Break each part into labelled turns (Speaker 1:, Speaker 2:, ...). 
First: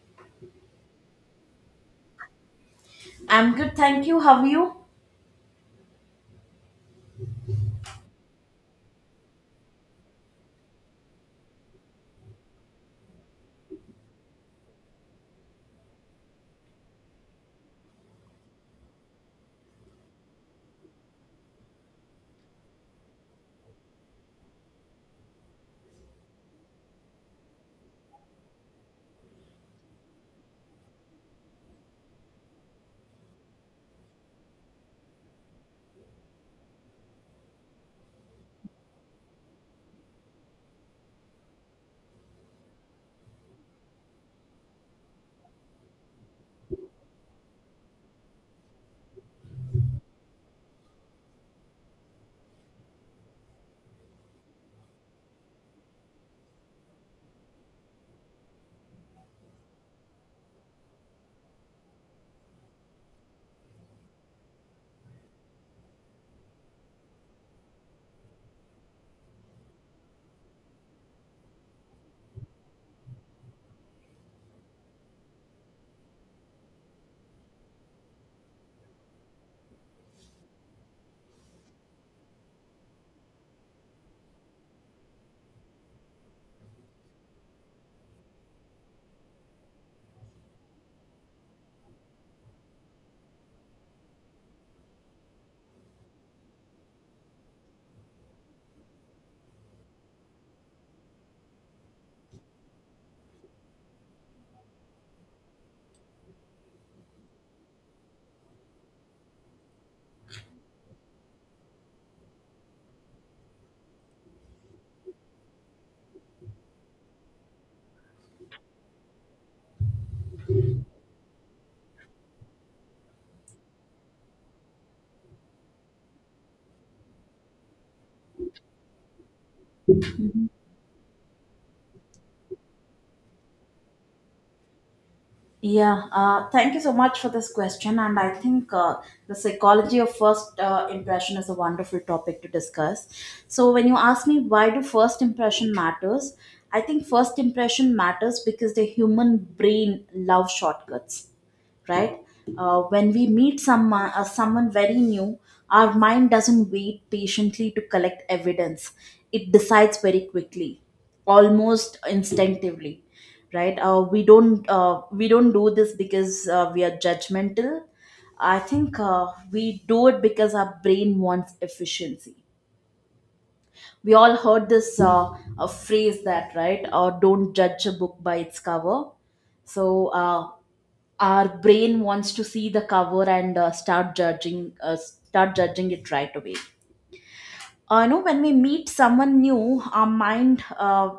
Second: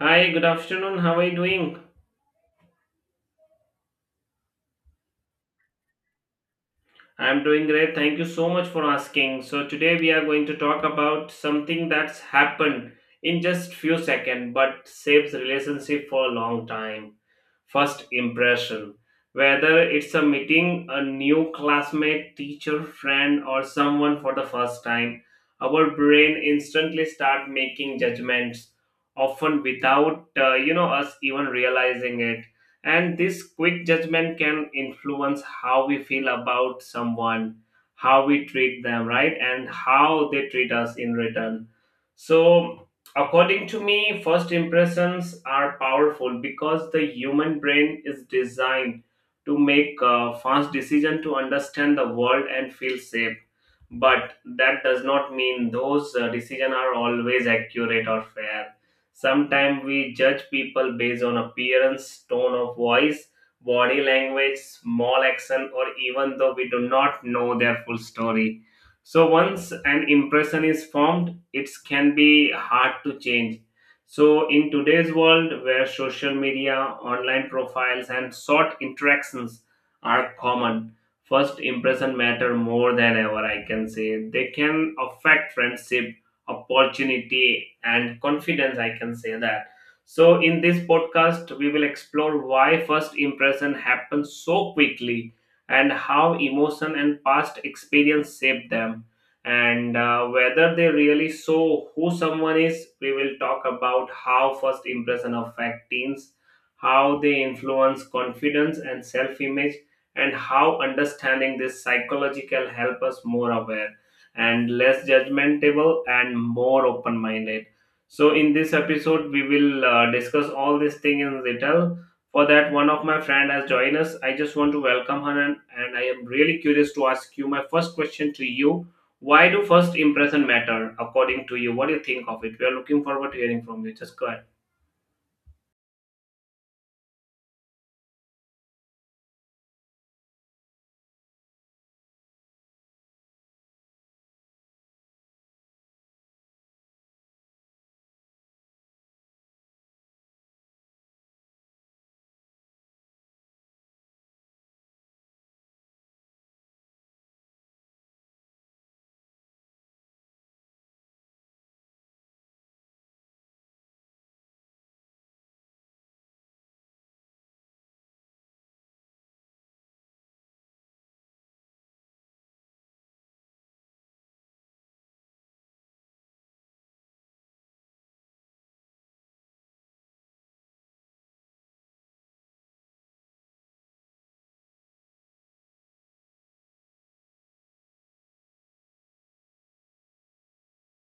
Speaker 1: Hi, good afternoon. How are you doing?
Speaker 2: I'm good, thank you. How are you?
Speaker 1: I'm doing great. Thank you so much for asking. So today we are going to talk about something that's happened in just few seconds but saves relationship for a long time. First impression. Whether it's a meeting a new classmate, teacher, friend, or someone for the first time, our brain instantly start making judgments, often without us even realizing it. And this quick judgment can influence how we feel about someone, how we treat them, right, and how they treat us in return. So according to me, first impressions are powerful because the human brain is designed to make a fast decision to understand the world and feel safe. But that does not mean those decisions are always accurate or fair. Sometimes we judge people based on appearance, tone of voice, body language, small action, or even though we do not know their full story, so once an impression is formed, it can be hard to change. So in today's world where social media, online profiles and short interactions are common, first impression matter more than ever, I can say. They can affect friendship, opportunity and confidence, I can say that. So in this podcast we will explore why first impression happens so quickly and how emotion and past experience shape them. And whether they really show who someone is, we will talk about how first impression affect teens, how they influence confidence and self-image, and how understanding this psychological help us more aware and less judgmental and more open-minded. So in this episode, we will discuss all these things in detail. For that one of my friend has joined us. I just want to welcome her and I am really curious to ask you my first question to you. Why do first impression
Speaker 2: Mhm.
Speaker 1: matter according to you? What do you think of it? We are looking forward to hearing from you. Just go ahead.
Speaker 2: Yeah, thank you so much for this question. And I think the psychology of first impression is a wonderful topic to discuss. So, when you ask me why do first impression matters, I think first impression matters because the human brain loves shortcuts, right? When we meet someone very new, our mind doesn't wait patiently to collect evidence. It decides very quickly, almost instinctively, right? We don't do this because we are judgmental. I think we do it because our brain wants efficiency. We all heard this, a phrase that, right, or, don't judge a book by its cover. So our brain wants to see the cover and start judging it right away. When we meet someone new, our mind uh,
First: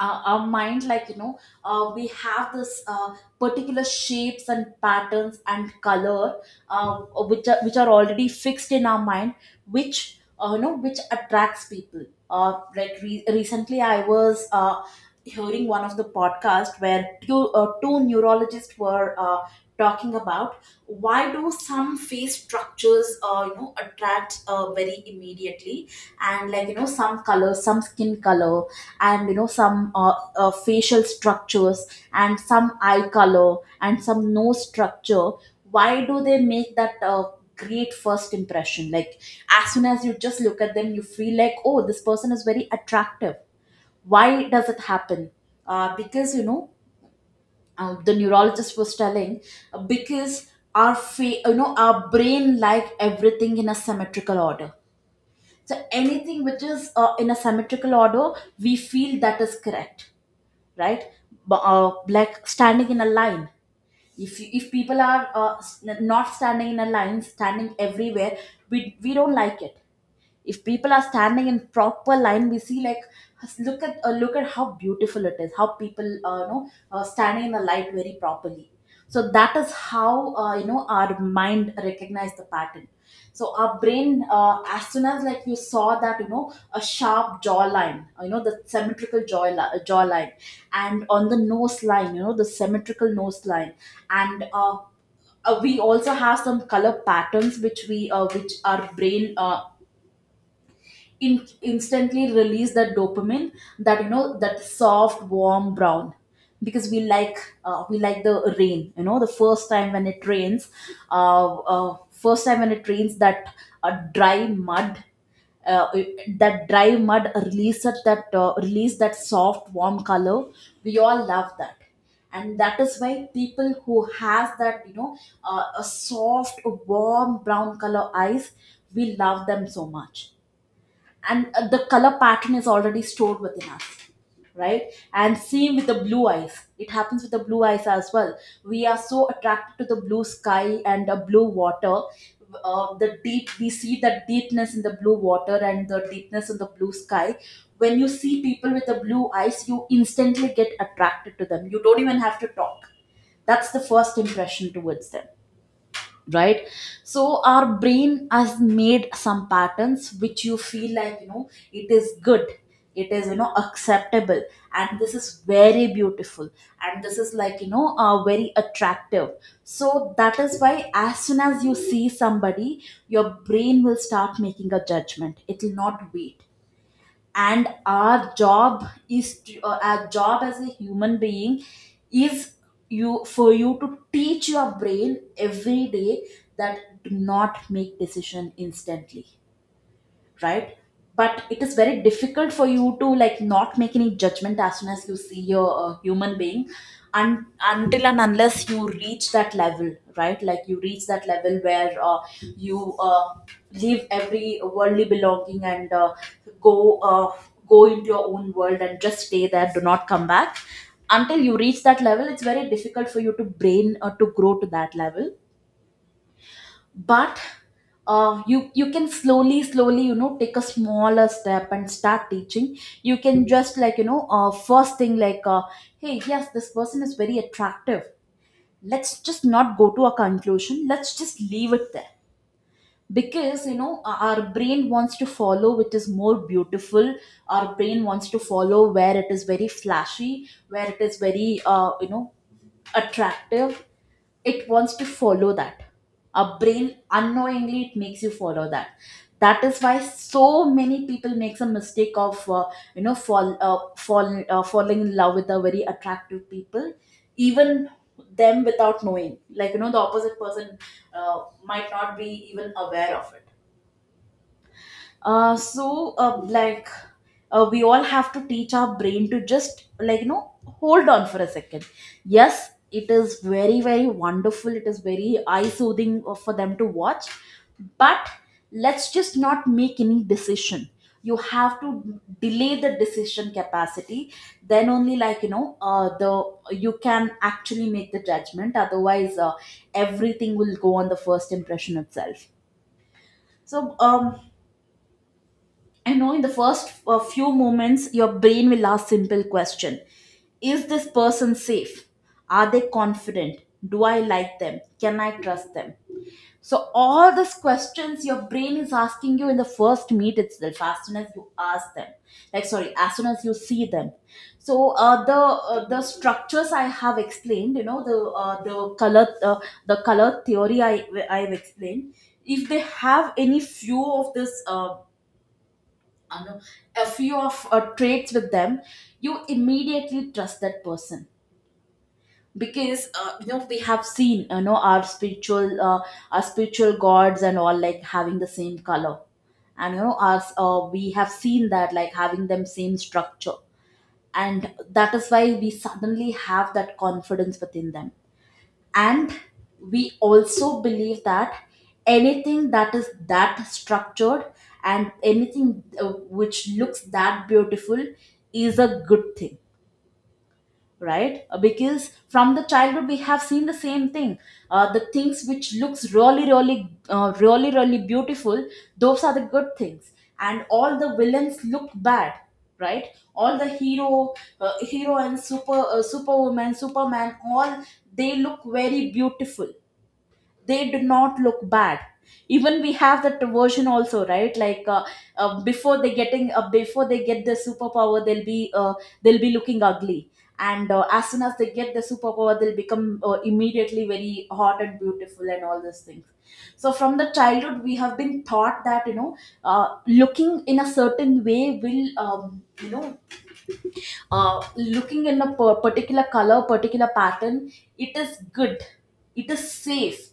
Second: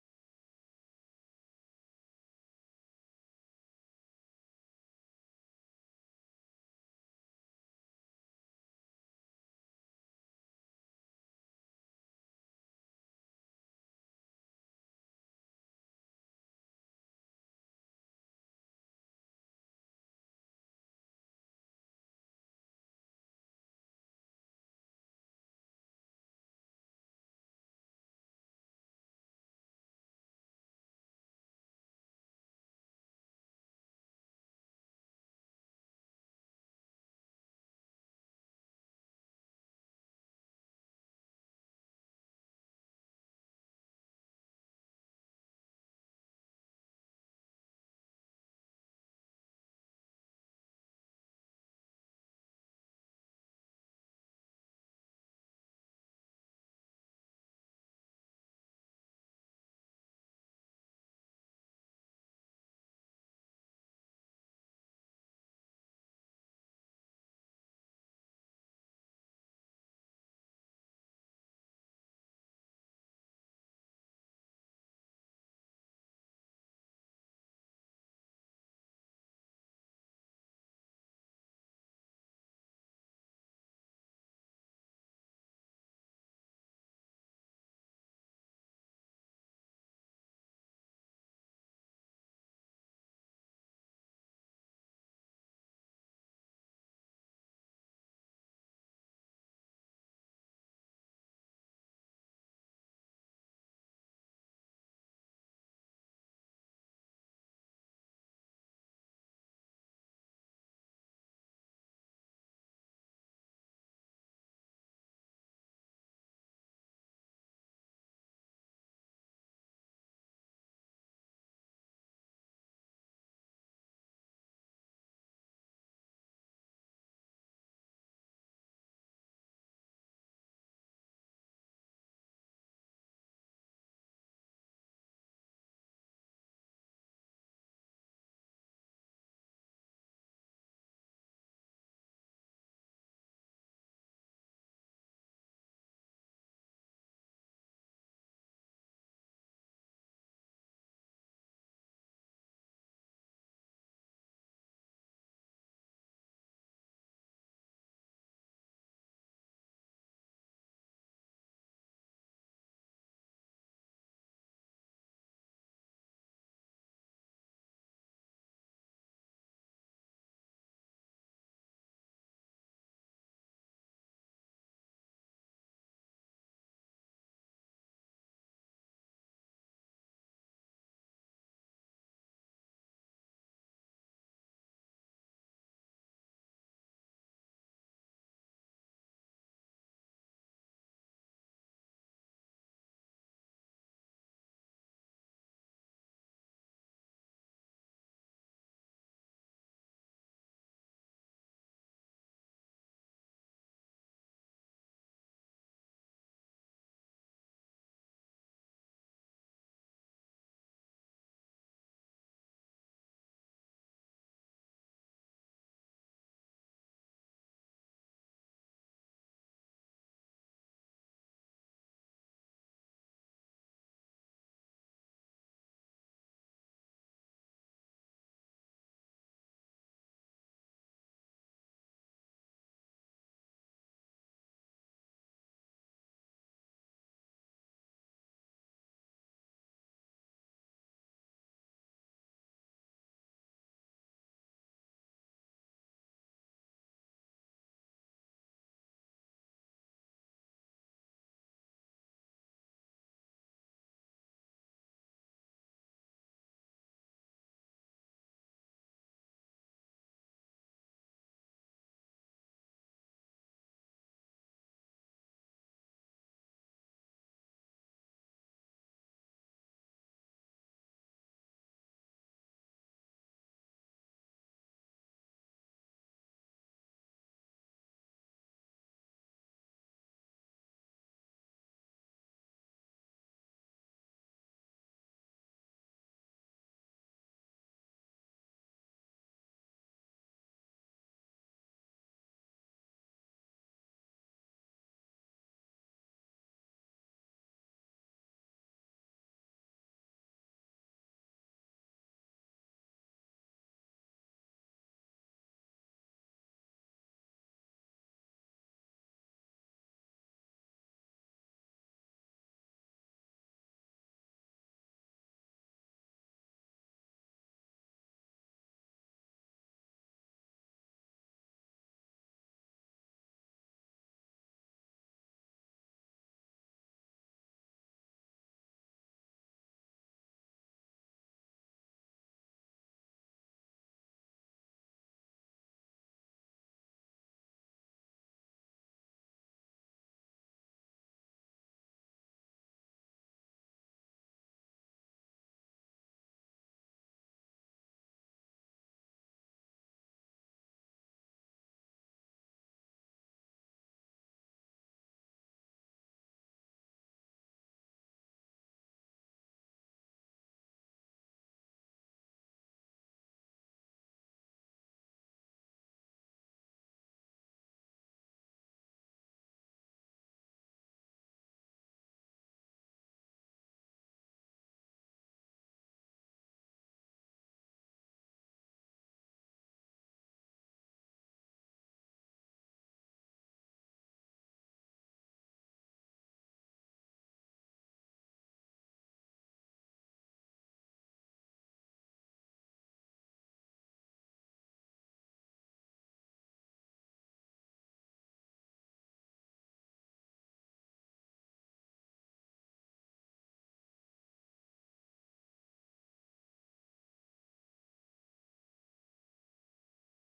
Speaker 2: our, our mind like, we have this particular shapes and patterns and color, uh, which are already fixed in our mind, which you know which attracts people. Like, recently I was hearing one of the podcast where two neurologists were talking about why do some face structures, attract very immediately, and like, some color, some skin color, and some facial structures, and some eye color, and some nose structure, why do they make that great first impression. Like, as soon as you just look at them, you feel like, oh, this person is very attractive. Why does it happen? Because, the neurologist was telling, because our fa- you know our brain like everything in a symmetrical order. So anything which is in a symmetrical order, we feel that is correct, right? Like, standing in a line, if people are not standing in a line, standing everywhere, we don't like it. If people are standing in proper line, we see like, look at how beautiful it is, how people standing in the light very properly. So that is how, our mind recognize the pattern. So our brain, as soon as, like, you saw that, a sharp jawline, the symmetrical jawline, and on the nose line, the symmetrical nose line. And we also have some color patterns which our brain, instantly release that dopamine, that, that soft warm brown. Because we like the rain, the first time when it rains. First time when it rains, that dry mud, uh, that dry mud release that soft warm color, we all love that. And that is why people who has that, a soft warm brown color eyes, we love them so much. And the color pattern is already stored within us, right? And same with the blue eyes, it happens with the blue eyes as well. We are so attracted to the blue sky and the blue water. Uh, the deep we see the deepness in the blue water and the deepness in the blue sky. When you see people with the blue eyes, you instantly get attracted to them, you don't even have to talk. That's the first impression towards them, right? So our brain has made some patterns which you feel like, it is good, it is, acceptable, and this is very beautiful, and this is like, very attractive. So that is why, as soon as you see somebody, your brain will start making a judgment, it will not wait. And our job as a human being is, you for you to teach your brain every day that, do not make decision instantly, right? But it is very difficult for you to, like, not make any judgment as soon as you see your human being. And until and unless you reach that level, right, like, you reach that level where, you leave every worldly belonging, and go uh, go into your own world and just stay there, do not come back. Until you reach that level, it's very difficult for you to brain or to grow to that level. But you can slowly slowly, take a smaller step and start teaching. You can just, like, first thing, like, hey, yes, this person is very attractive, let's just not go to a conclusion, let's just leave it there. Because, our brain wants to follow which is more beautiful. Our brain wants to follow where it is very flashy, where it is very, attractive, it wants to follow that. Our brain unknowingly, it makes you follow that. That is why so many people makes a mistake of, falling in love with the very attractive people, even them, without knowing, like, the opposite person might not be even aware of it. So, like, we all have to teach our brain to just, like, hold on for a second. Yes, it is very, very wonderful, it is very eye soothing for them to watch. But let's just not make any decision. You have to delay the decision capacity. Then only, like, you can actually make the judgment, otherwise, everything will go on the first impression itself. So I know in the first few moments, your brain will ask simple question: Is this person safe? Are they confident? Do I like them? Can I trust them? So all these questions your brain is asking you in the first meet itself, as soon as you ask them, like, sorry, as soon as you see them. So the structures I have explained, you know, the color theory I've explained. If they have any few of this. I know a few of traits with them, you immediately trust that person, because, we have seen, our spiritual gods and all, like, having the same color, and, you know us we have seen that, like, having them same structure, and that is why we suddenly have that confidence within them, and we also believe that anything that is that structured, and anything which looks that beautiful, is a good thing, right? Because, from the childhood, we have seen the same thing. The things which looks really, really, really, really beautiful, those are the good things. And all the villains look bad, right? All the hero and superwoman, superman, all, they look very beautiful, they do not look bad. Even we have that version also, right, like, before they get the superpower, they'll be looking ugly. And as soon as they get the superpower, they'll become immediately very hot and beautiful and all those things. So from the childhood we have been taught that, uh, looking in a certain way will, looking in a particular color, particular pattern, it is good, it is safe,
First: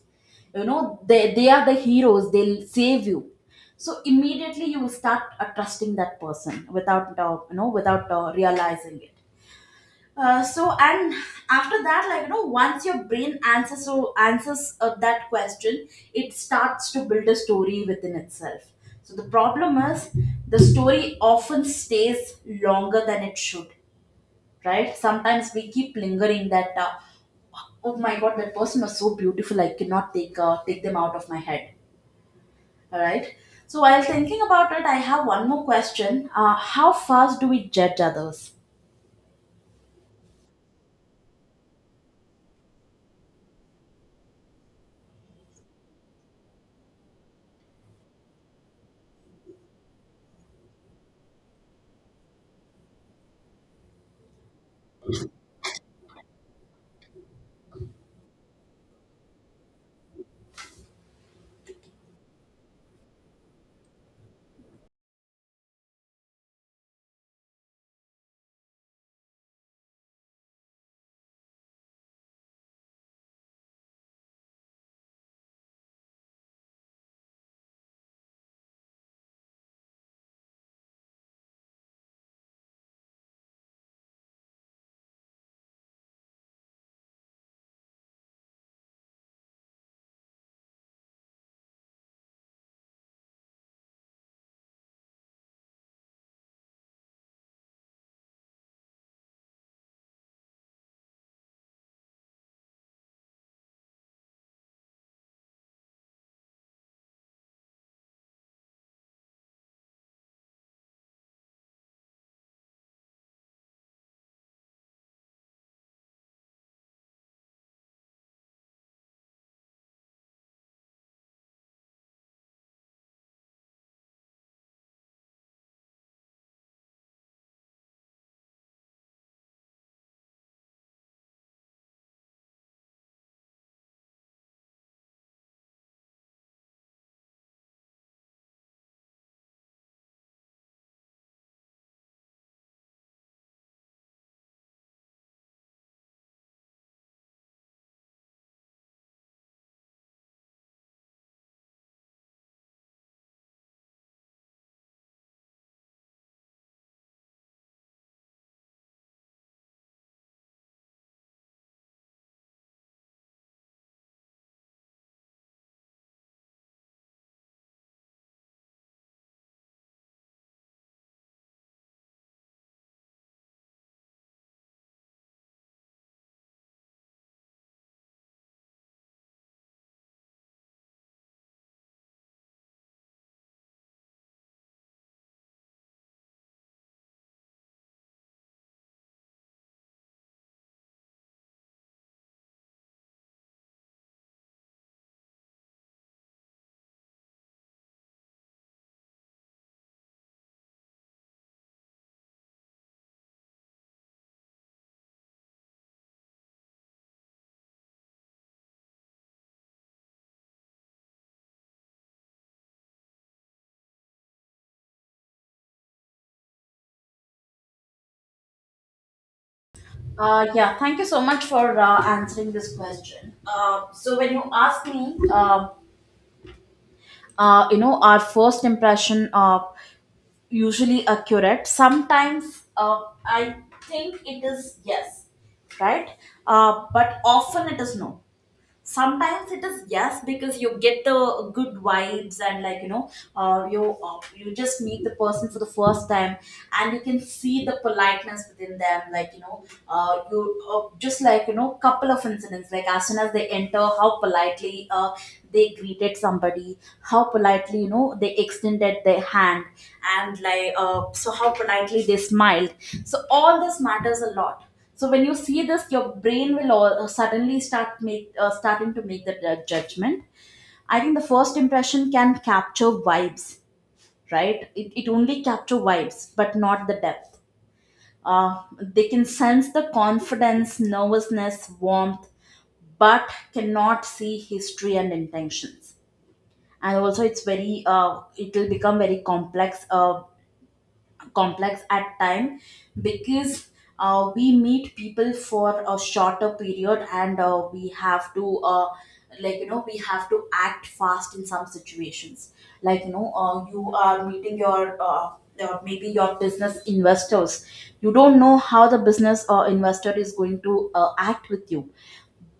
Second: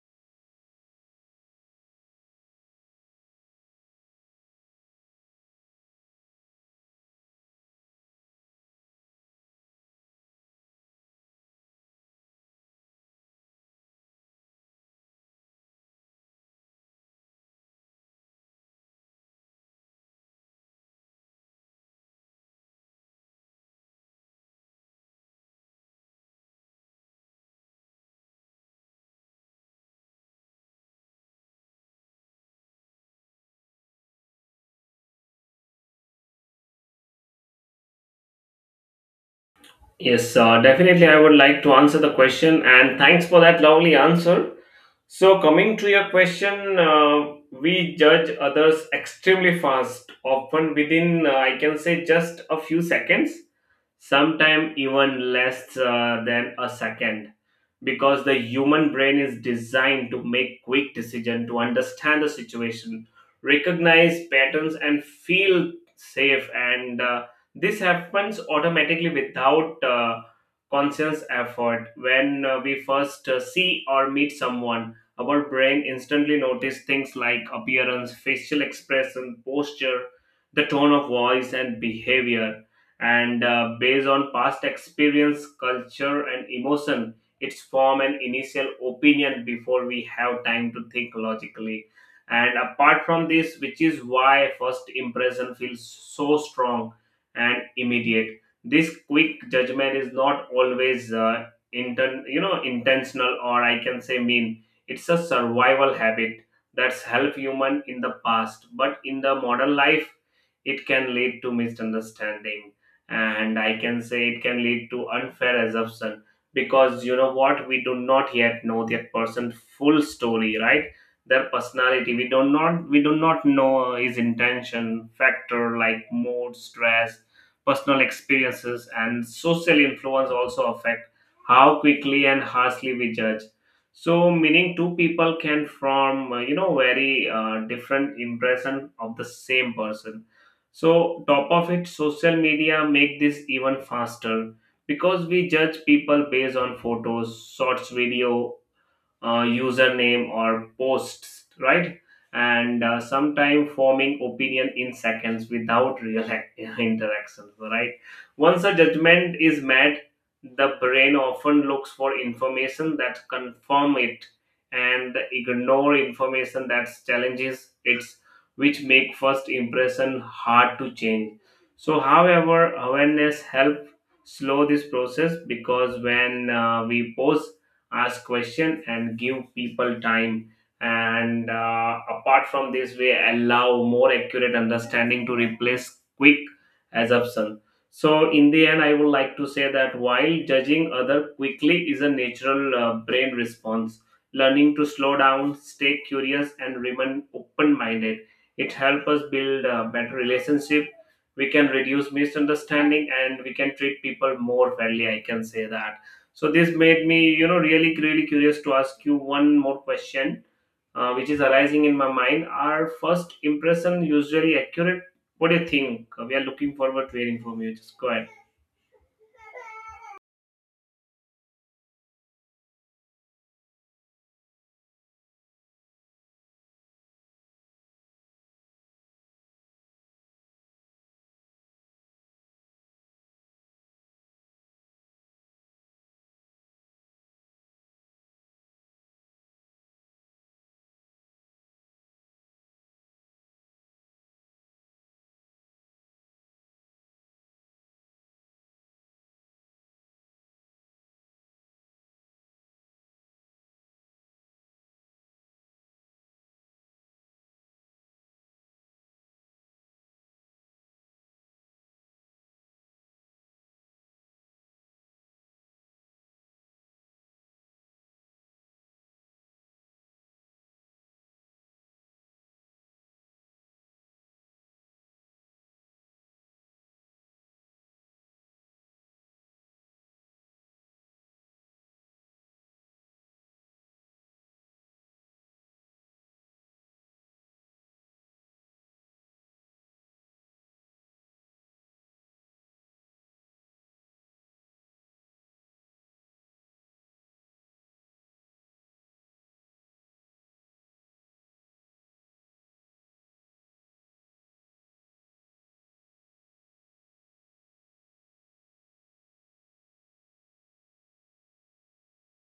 Speaker 2: you know, they are the heroes, they'll save you. So immediately you will start trusting that person, without realizing it. And after that, like, you know, once your brain answers that question, it starts to build a story within itself. So the problem is, the story often stays longer than it should, right? Sometimes we keep lingering that, oh my God, that person was so beautiful, I cannot take them out of my head, all right? So while thinking about it, I have one more question. How fast do we judge others?
Speaker 1: Yes, definitely. I would like to answer the question, and thanks for that lovely answer. So, coming to your question, we judge others extremely fast, often within, I can say, just a few seconds, sometimes even less than a second, because the human brain is designed to make quick decision to understand the situation, recognize patterns and feel safe. And this happens automatically without conscious effort. When we first see or meet someone, our brain instantly notice things like appearance, facial expression, posture, the tone of voice and behavior, and based on past experience, culture and emotion, it's form an initial opinion before we have time to think logically. And apart from this, which is why first impression feels so strong and immediate. This quick judgment is not always intentional, or I can say mean. It's a survival habit that's helped human in the past, but in the modern life it can lead to misunderstanding, and I can say it can lead to unfair assumption, because you know what, we do not yet know that person's full story, right? Their personality, we do not know his intention factor, like mood, stress, personal experiences and social influence also affect how quickly and harshly we judge. So meaning two people can form very different impression of the same person. So top of it, social media make this even faster, because we judge people based on photos, shorts video, username or posts, right? And sometimes forming opinion in seconds without real interaction, right? Once a judgment is made, the brain often looks for information that confirm it and ignore information that challenges it, which make first impression hard to change. So however awareness help slow this process, because when we pause, ask question and give people time, and apart from this, we allow more accurate understanding to replace quick assumption. So in the end I would like to say that while judging other quickly is a natural brain response, learning to slow down, stay curious and remain open minded, it helps us build a better relationship. We can reduce misunderstanding and we can treat people more fairly, I can say that. So this made me, you know, really, really curious to ask you one more question, which is arising in my mind. Are first impression usually accurate? What do you think? We are looking forward to hearing from you. Just go ahead.
Speaker 2: Yeah, thank you so much for answering this question. So when you ask me, our first impression usually accurate. Sometimes I think it is yes, right? But often it is no. Sometimes it is yes because you get the good vibes and you you just meet the person for the first time, and you can see the politeness within them. You just, couple of incidents, like as soon as they enter, how politely they greeted somebody, how politely, you know, they extended their hand, and how politely they smiled. So all this matters a lot. So when you see this, your brain will suddenly starting to make that judgment. I think the first impression can capture vibes, right? It only capture vibes, but not the depth. They can sense the confidence, nervousness, warmth, but cannot see history and intentions. And also, it's very it will become very complex. Complex at time, because we meet people for a shorter period, and we have to, we have to act fast in some situations. You are meeting your maybe your business investors. You don't know how the business investor is going to act with you,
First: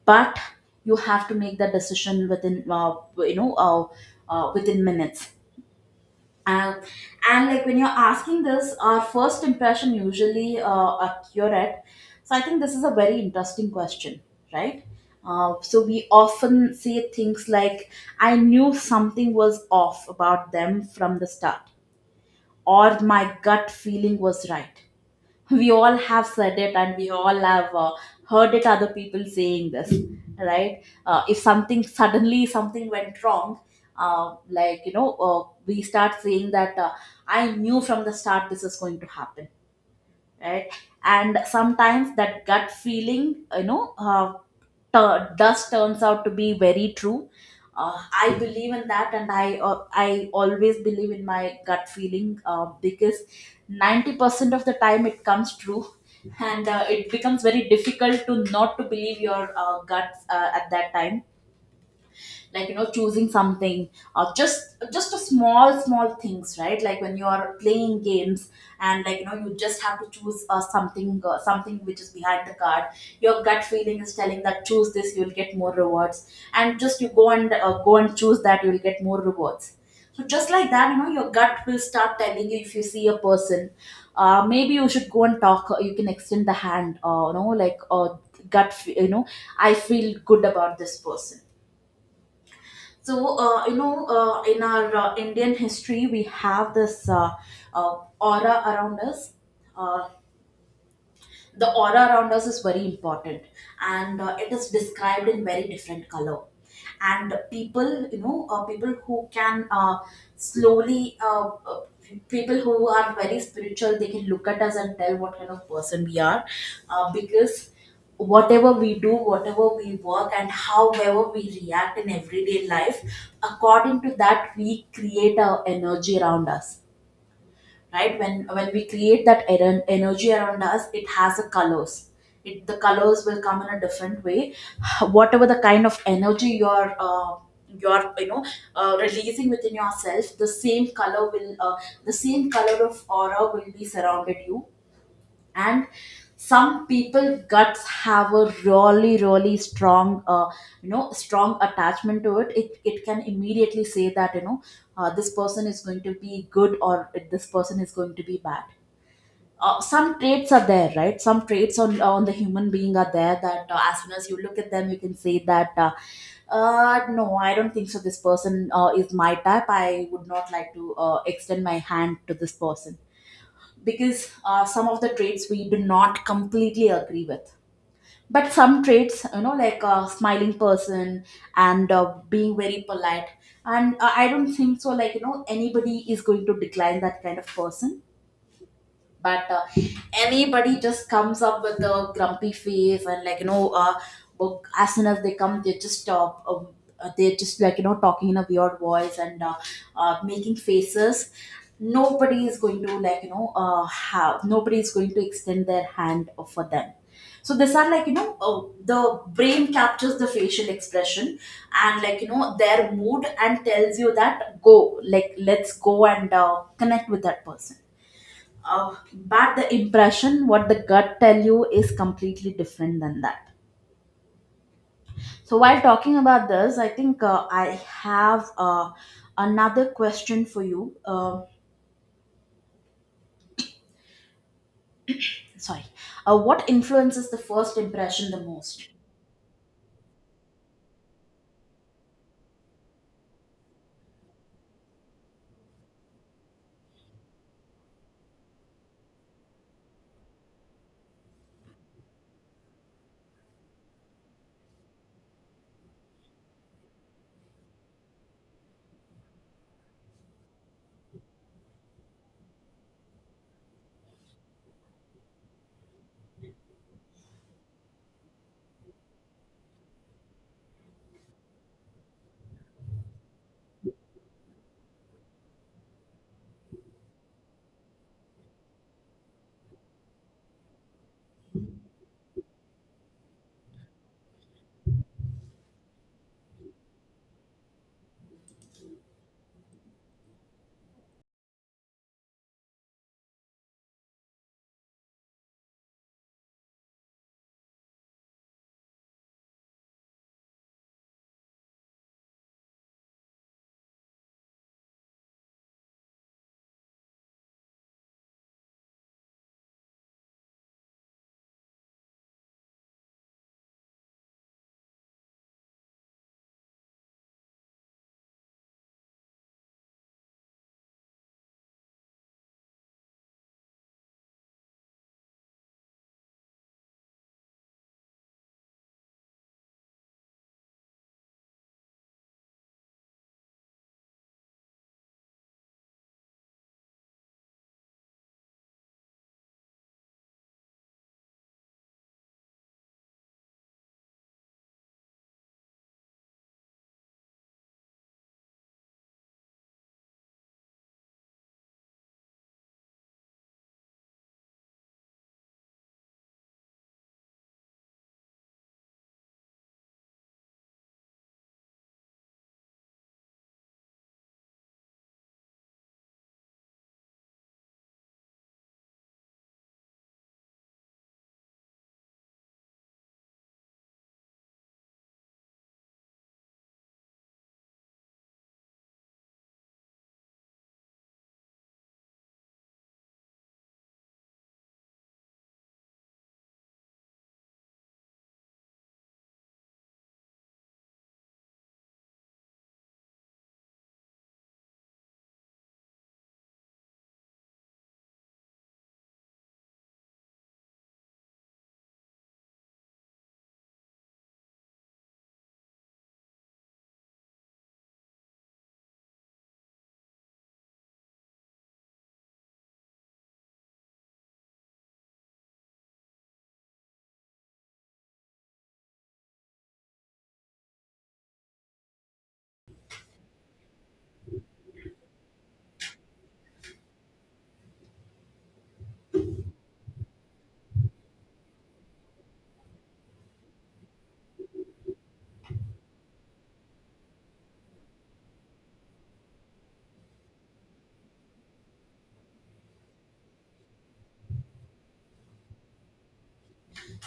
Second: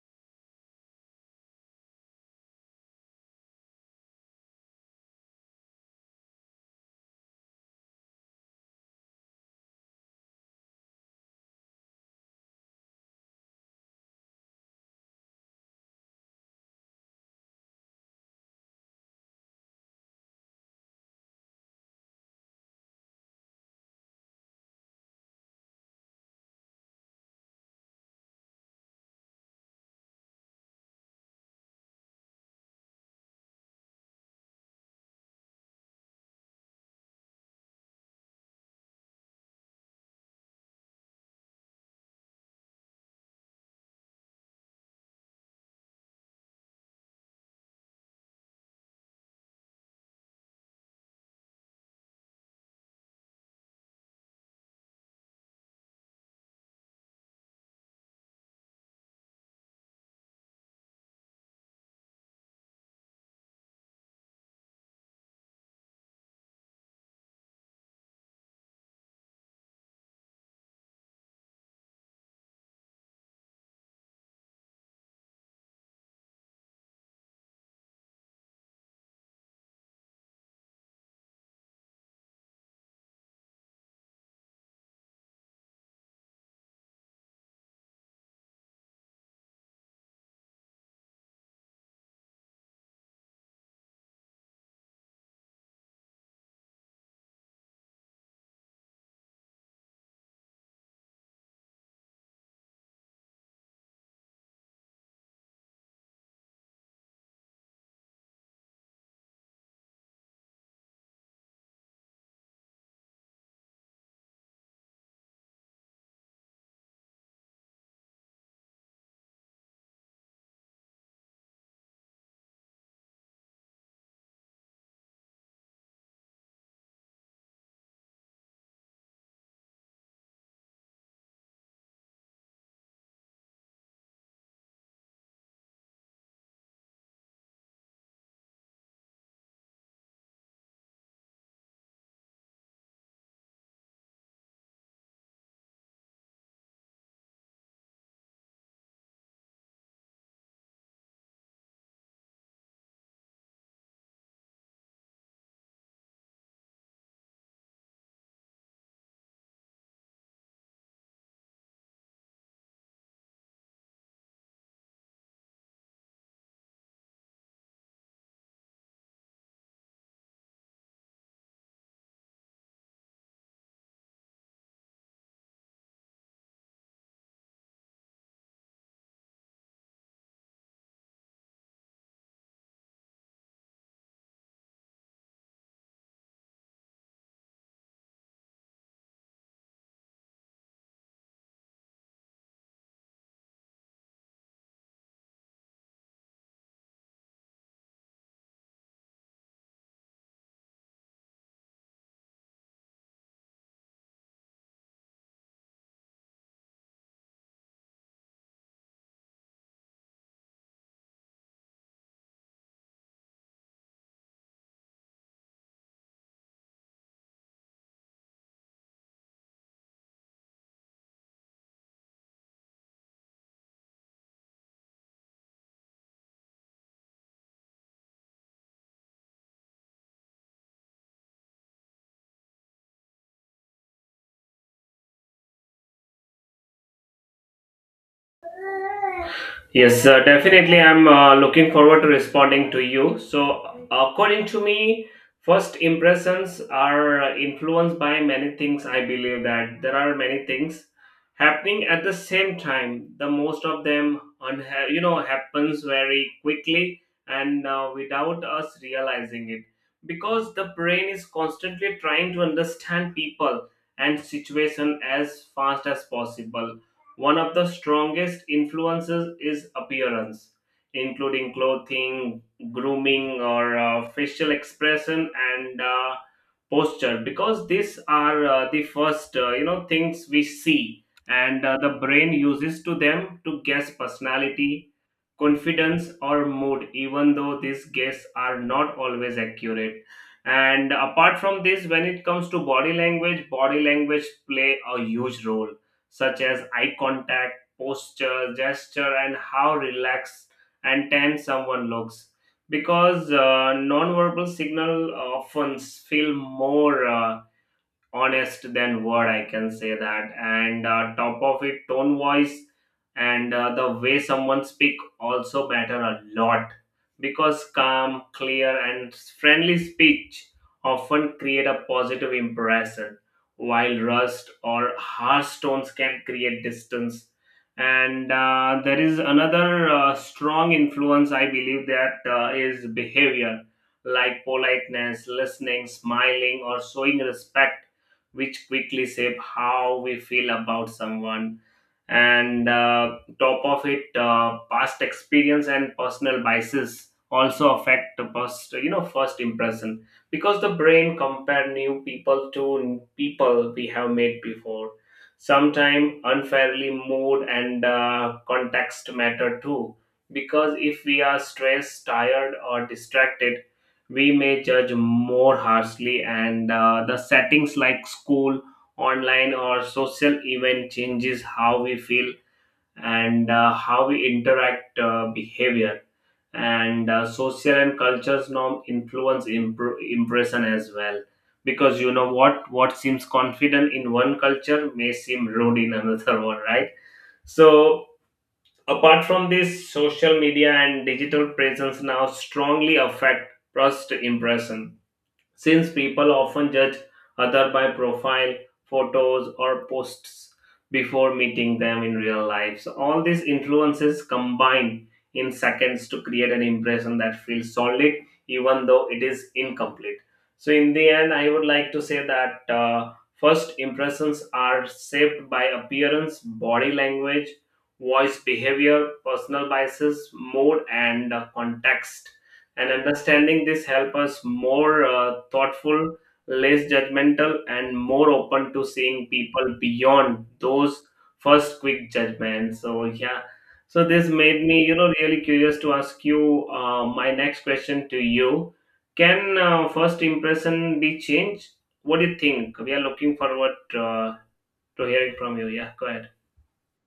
Speaker 2: but you have to make the decision within within minutes. um, and like, when you're asking this, our first impression usually accurate. So I think this is a very interesting question, right? So we often say things like, "I knew something was off about them from the start," or "My gut feeling was right." We all have said it, and we all have heard it other people saying this, right? If something went wrong, we start saying that I knew from the start this is going to happen, right? And sometimes that gut feeling, thus turns out to be very true. Uh, I believe in that, and I always believe in my gut feeling, because 90% of the time it comes true, and it becomes very difficult to not to believe your guts at that time, like, you know, choosing something, or just a small small things, right? Like when you are playing games, and, like, you know, you just have to choose something which is behind the card. Your gut feeling is telling that choose this, you'll get more rewards, and just you go and choose that, you'll get more rewards. So just like that, you know, your gut will start telling you, if you see a person, maybe you should go and talk, you can extend the hand, or, you know, you know, I feel good about this person. So you know, in our Indian history, we have this aura around us. Uh, the aura around us is very important, and it is described in very different color. And people, people who can, slowly people who are very spiritual, they can look at us and tell what kind of person we are, because whatever we do, whatever we work, and however we react in everyday life, according to that we create our energy around us. Right? When we create that energy around us, it has a colors. It, the colors will come in a different way. Whatever the kind of energy you know, releasing within yourself, the same color will the same color of aura will be surrounded you. And some people guts have a really really strong, strong attachment to it. It can immediately say that, you know, this person is going to be good, or this person is going to be bad. Some traits are there, right? Some traits on the human being are there that as soon as you look at them, you can say that, no, I don't think so. This person is my type. I would not like to extend my hand to this person, because some of the traits we do not completely agree with. But some traits, you know, like a smiling person and being very polite, and I don't think so, like, you know, anybody is going to decline that kind of person. But anybody just comes up with a grumpy face, and, like, you know, well, as soon as they come, they're just, like, you know, talking in a weird voice, and making faces. Nobody is going to, like, you know, have nobody is going to extend their hand for them. So these are, like, you know, the brain captures the facial expression, and, like, you know, their mood, and tells you that, go, like, let's go and connect with that person. But the impression what the gut tell you is completely different than that. So while talking about this, I think I have another question for you, sorry, what influences the first impression the most?
Speaker 1: Yes, definitely. I'm looking forward to responding to you. So, according to me, first impressions are influenced by many things. I believe that there are many things happening at the same time. The most of them, happens very quickly and without us realizing it, because the brain is constantly trying to understand people and situation as fast as possible. One of the strongest influences is appearance, including clothing, grooming, or facial expression and posture, because these are the first things we see, and the brain uses to them to guess personality, confidence or mood, even though these guesses are not always accurate. And apart from this, when it comes to body language, body language play a huge role, such as eye contact, posture, gesture and how relaxed and tense someone looks, because nonverbal signal often feel more honest than word, I can say that. And top of it, tone voice and the way someone speak also matter a lot, because calm, clear and friendly speech often create a positive impression, while rust or harsh tones can create distance. And there is another strong influence I believe that is behavior, like politeness, listening, smiling or showing respect, which quickly shape how we feel about someone. And top of it, past experience and personal biases also affect the first, you know, first impression, because the brain compare new people to people we have met before. Sometimes unfairly, mood and context matter too, because if we are stressed, tired, or distracted, we may judge more harshly. And the settings like school, online or social event changes how we feel and how we interact behavior. And social and cultures norm influence impression as well, because you know what seems confident in one culture may seem rude in another one, right? So apart from this, social media and digital presence now strongly affect first impression, since people often judge other by profile, photos or posts before meeting them in real life. So all these influences combine in seconds to create an impression that feels solid, even though it is incomplete. So in the end I would like to say that first impressions are shaped by appearance, body language, voice, behavior, personal biases, mood and context, and understanding this help us more thoughtful, less judgmental and more open to seeing people beyond those first quick judgments. So yeah, so this made me, you know, really curious to ask you my next question to you. Can first impression be changed? What do you think? We are looking forward to hearing from you. Yeah, go ahead.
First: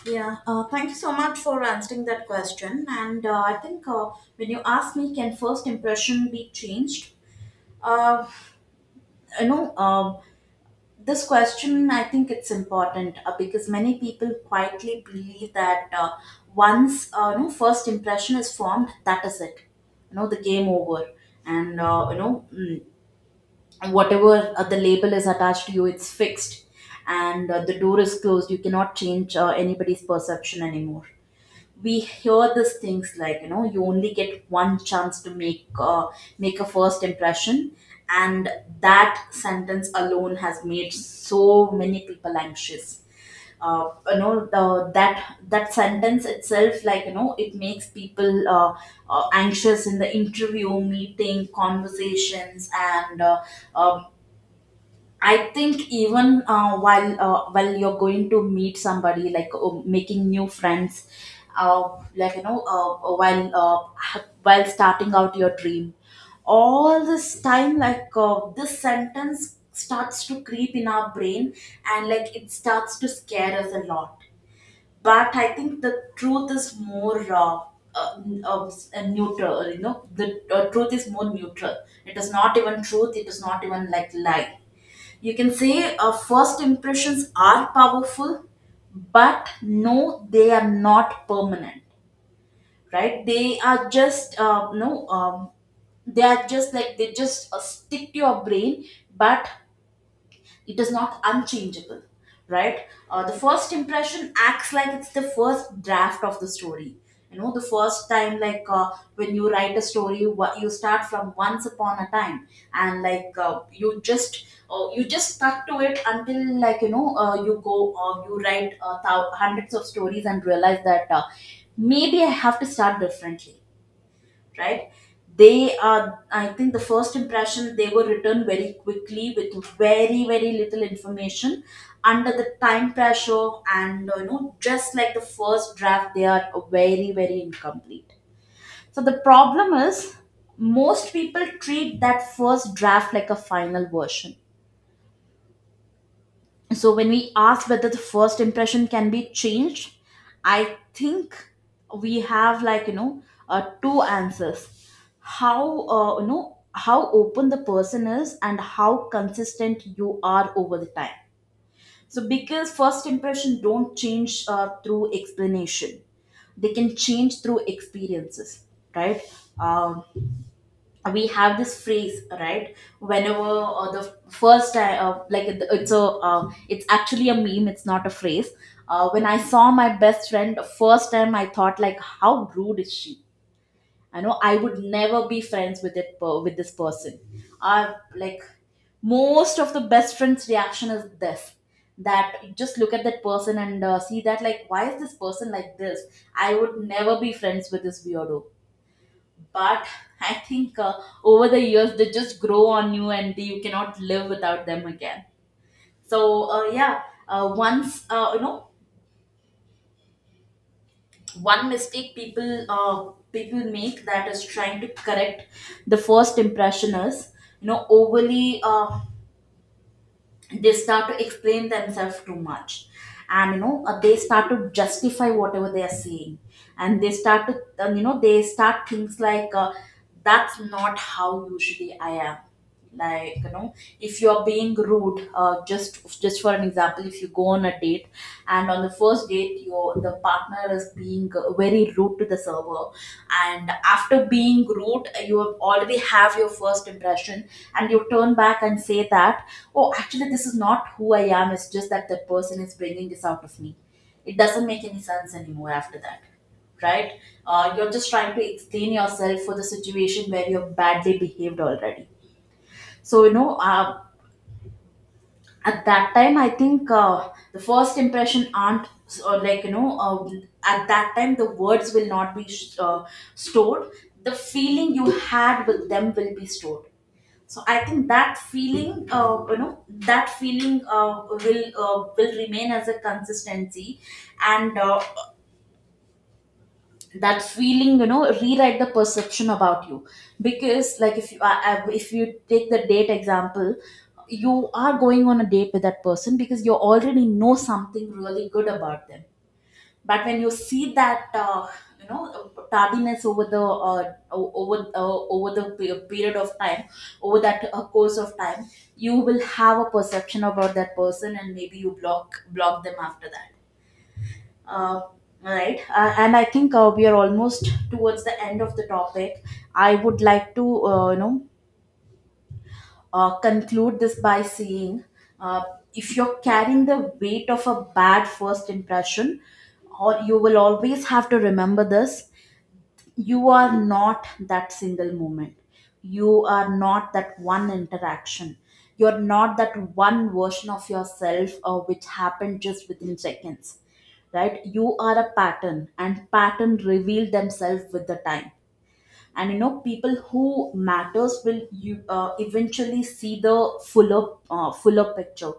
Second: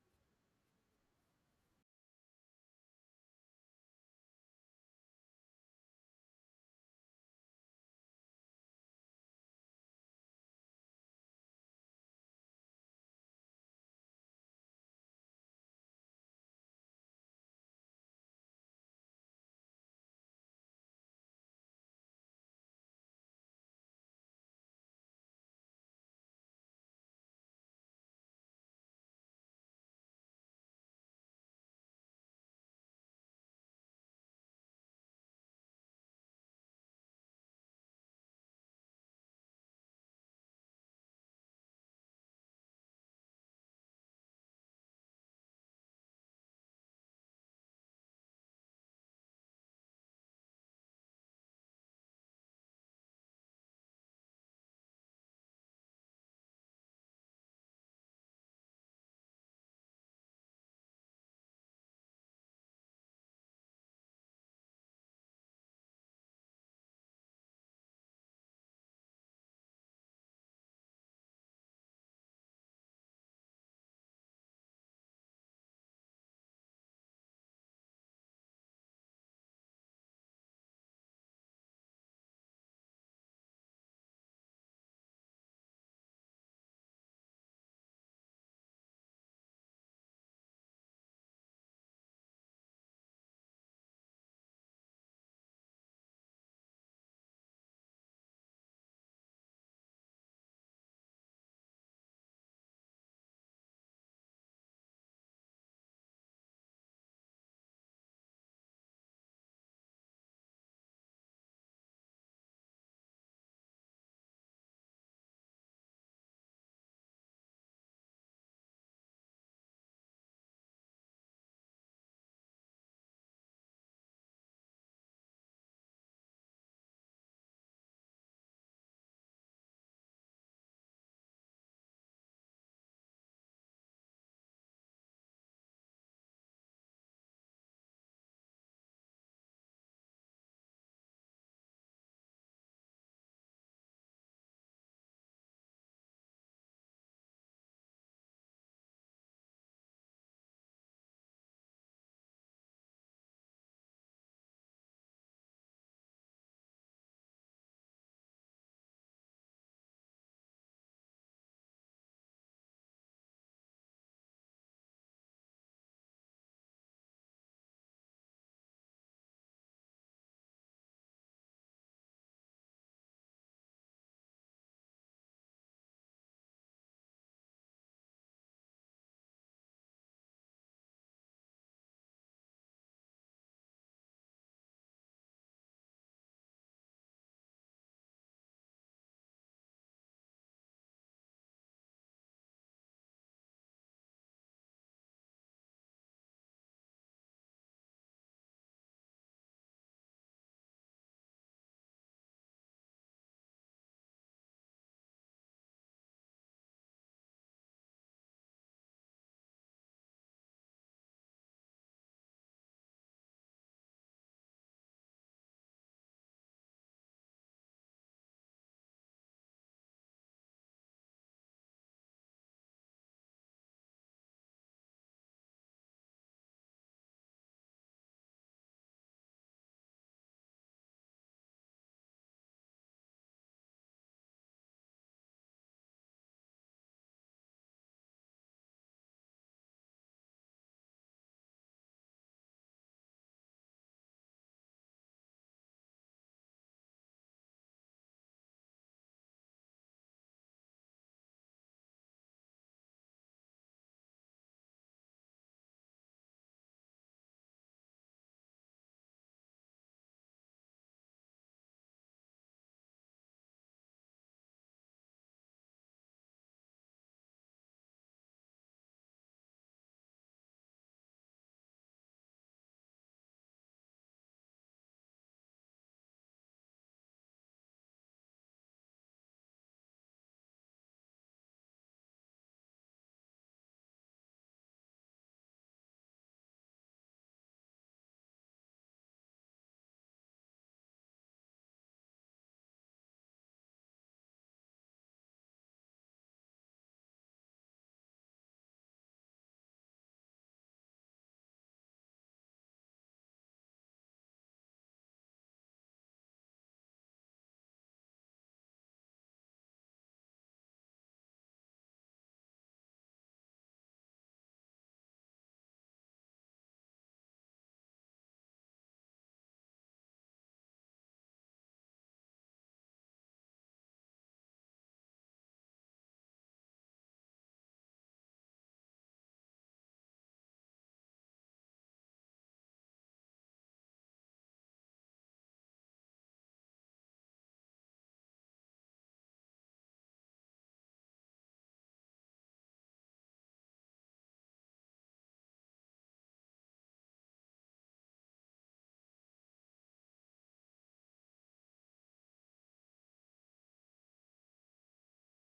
Speaker 2: Yeah, thank you so much for answering that question. And I think, when you ask me, can first impression be changed? Uh, you know, this question, I think it's important, because many people quietly believe that, once you know, first impression is formed, that is it, you know, the game over. And, you know, whatever the label is attached to you, it's fixed, and the door is closed, you cannot change anybody's perception anymore. We hear these things like, you know, you only get one chance to make make a first impression. And that sentence alone has made so many people anxious. That that sentence itself, like, you know, it makes people anxious in the interview meeting conversations, and um I think, even while you're going to meet somebody, like, making new friends, uh, while starting out your dream, all this time, like, this sentence starts to creep in our brain, and like it starts to scare us a lot. But I think the truth is more, neutral. You know, the truth is more neutral. It is not even truth, it is not even like lie. You can say first impressions are powerful, but no, they are not permanent. Right? They are just no. They are just like, they just stick to your brain, but it is not unchangeable, right? The first impression acts like it's the first draft of the story. You know, the first time, like, when you write a story, what you start from once upon a time, and like, you just stuck to it, until, like, you know, you write, hundreds of stories, and realize that, maybe I have to start differently, right? They are, I think the first impression, they were written very quickly with very very little information, under the time pressure. And, you know, just like the first draft, they are very very incomplete. So the problem is, most people treat that first draft like a final version. So when we ask whether the first impression can be changed, I think we have, like, you know, two answers: how, how open the person is, and how consistent you are over the time. So because first impression don't change through explanation, they can change through experiences, right? Um, we have this phrase, right? Whenever the first time like it- it's a, it's actually a meme, it's not a phrase. When I saw my best friend first time, I thought, like, how rude is she? I know I would never be friends with with this person. uh, like, most of the best friend's reaction is this, that you just look at that person and see that, like, why is this person like this? I would never be friends with this weirdo. But I think over the years, they just grow on you, and you cannot live without them again. So yeah, once you know, one mistake people people make that is trying to correct the first impression is, you know, overly they start to explain themselves too much, and, you know, they start to justify whatever they are saying, and they start to, you know, they start things like, that's not how usually I am. Like, you know, if you're being rude, just for an example, if you go on a date, and on the first date, your, the partner is being, very rude to the server, and after being rude, you have already have your first impression, and you turn back and say that, oh, actually, this is not who I am, it's just that the person is bringing this out of me. It doesn't make any sense anymore after that, right? You're just trying to explain yourself for the situation where you've badly behaved already. So, you know, at that time, I think the first impression aren't, or, like, you know, at that time, the words will not be uh, stored, the feeling you had with them will be stored. So I think that feeling, you know, that feeling will remain as a consistency. And that feeling, you know, rewrite the perception about you, because like, if you if you take the date example, you are going on a date with that person because you already know something really good about them. But when you see that, you know, tardiness over the period of time, over that course of time, you will have a perception about that person, and maybe you block them after that. uh, right. And I think we are almost towards the end of the topic. I would like to, you know, conclude this by saying, uh, if you're carrying the weight of a bad first impression, or you will always have to remember this, you are not that single moment, you are not that one interaction, you're not that one version of yourself, which happened just within seconds, right? You are a pattern, and pattern reveal themselves with the time. And, you know, people who matters will, you eventually see the fuller picture.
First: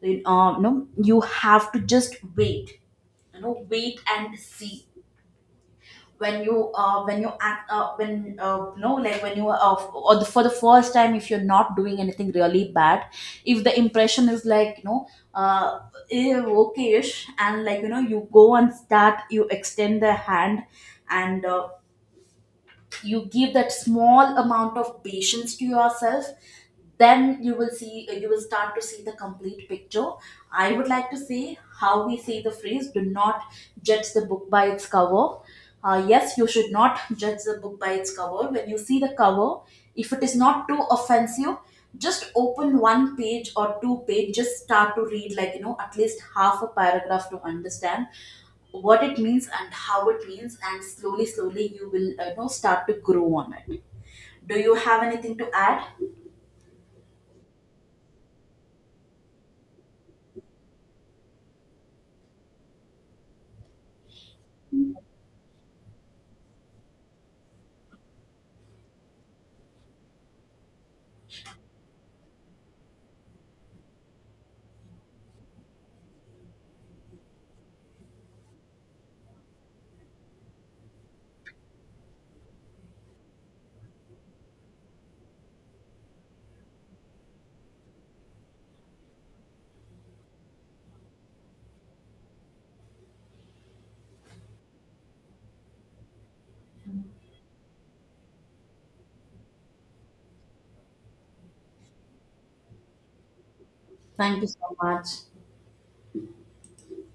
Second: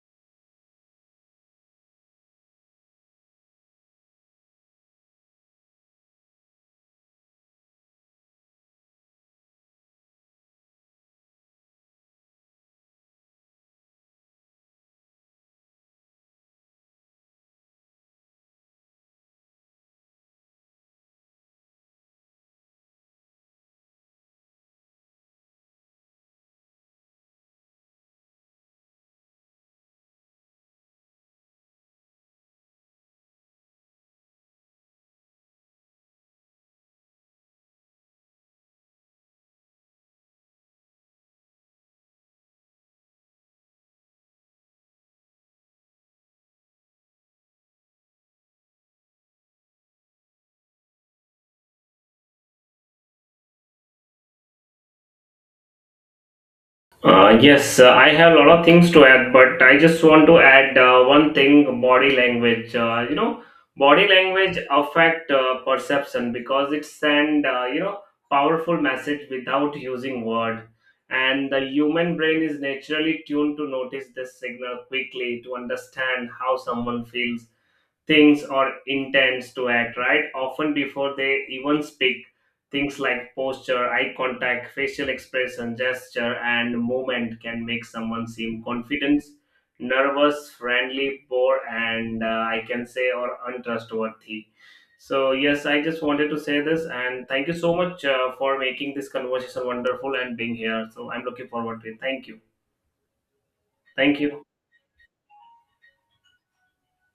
Speaker 2: You, you know you have to just wait, you know, wait and see. When you when you act when no like when you are or the, for the first time, if you're not doing anything really bad, if the impression is, like, you know, uh, eh, okay-ish, and, like, you know, you go and start, you extend the hand, and you give that small amount of patience to yourself, then you will see, you will start to see the complete picture. I would like to say how we say the phrase, do not judge the book by its cover. Yes, you should not judge the book by its cover. When you see the cover, if it is not too offensive, just open one page or two page, just start to read, like, you know, at least half a paragraph, to understand what it means and how it means, and slowly slowly you will, you know, start to grow on it. Do you have anything to add?
Speaker 1: Yes, I have a lot of things to add, but I just want to add one thing: body language. Body language affect perception because it send powerful message without using word, and the human brain is naturally tuned to notice this signal quickly to understand how someone feels, things or intents to act, right? Often before they even speak, things like posture, eye contact, facial expression, gesture, and movement can make someone seem confident, nervous, friendly, poor, and I can say, or untrustworthy. So yes, I just wanted to say this, and thank you so much for making this conversation wonderful and being here. So I'm looking forward to it. Thank you. Thank
Speaker 2: Thank
Speaker 1: you.
Speaker 2: you so much.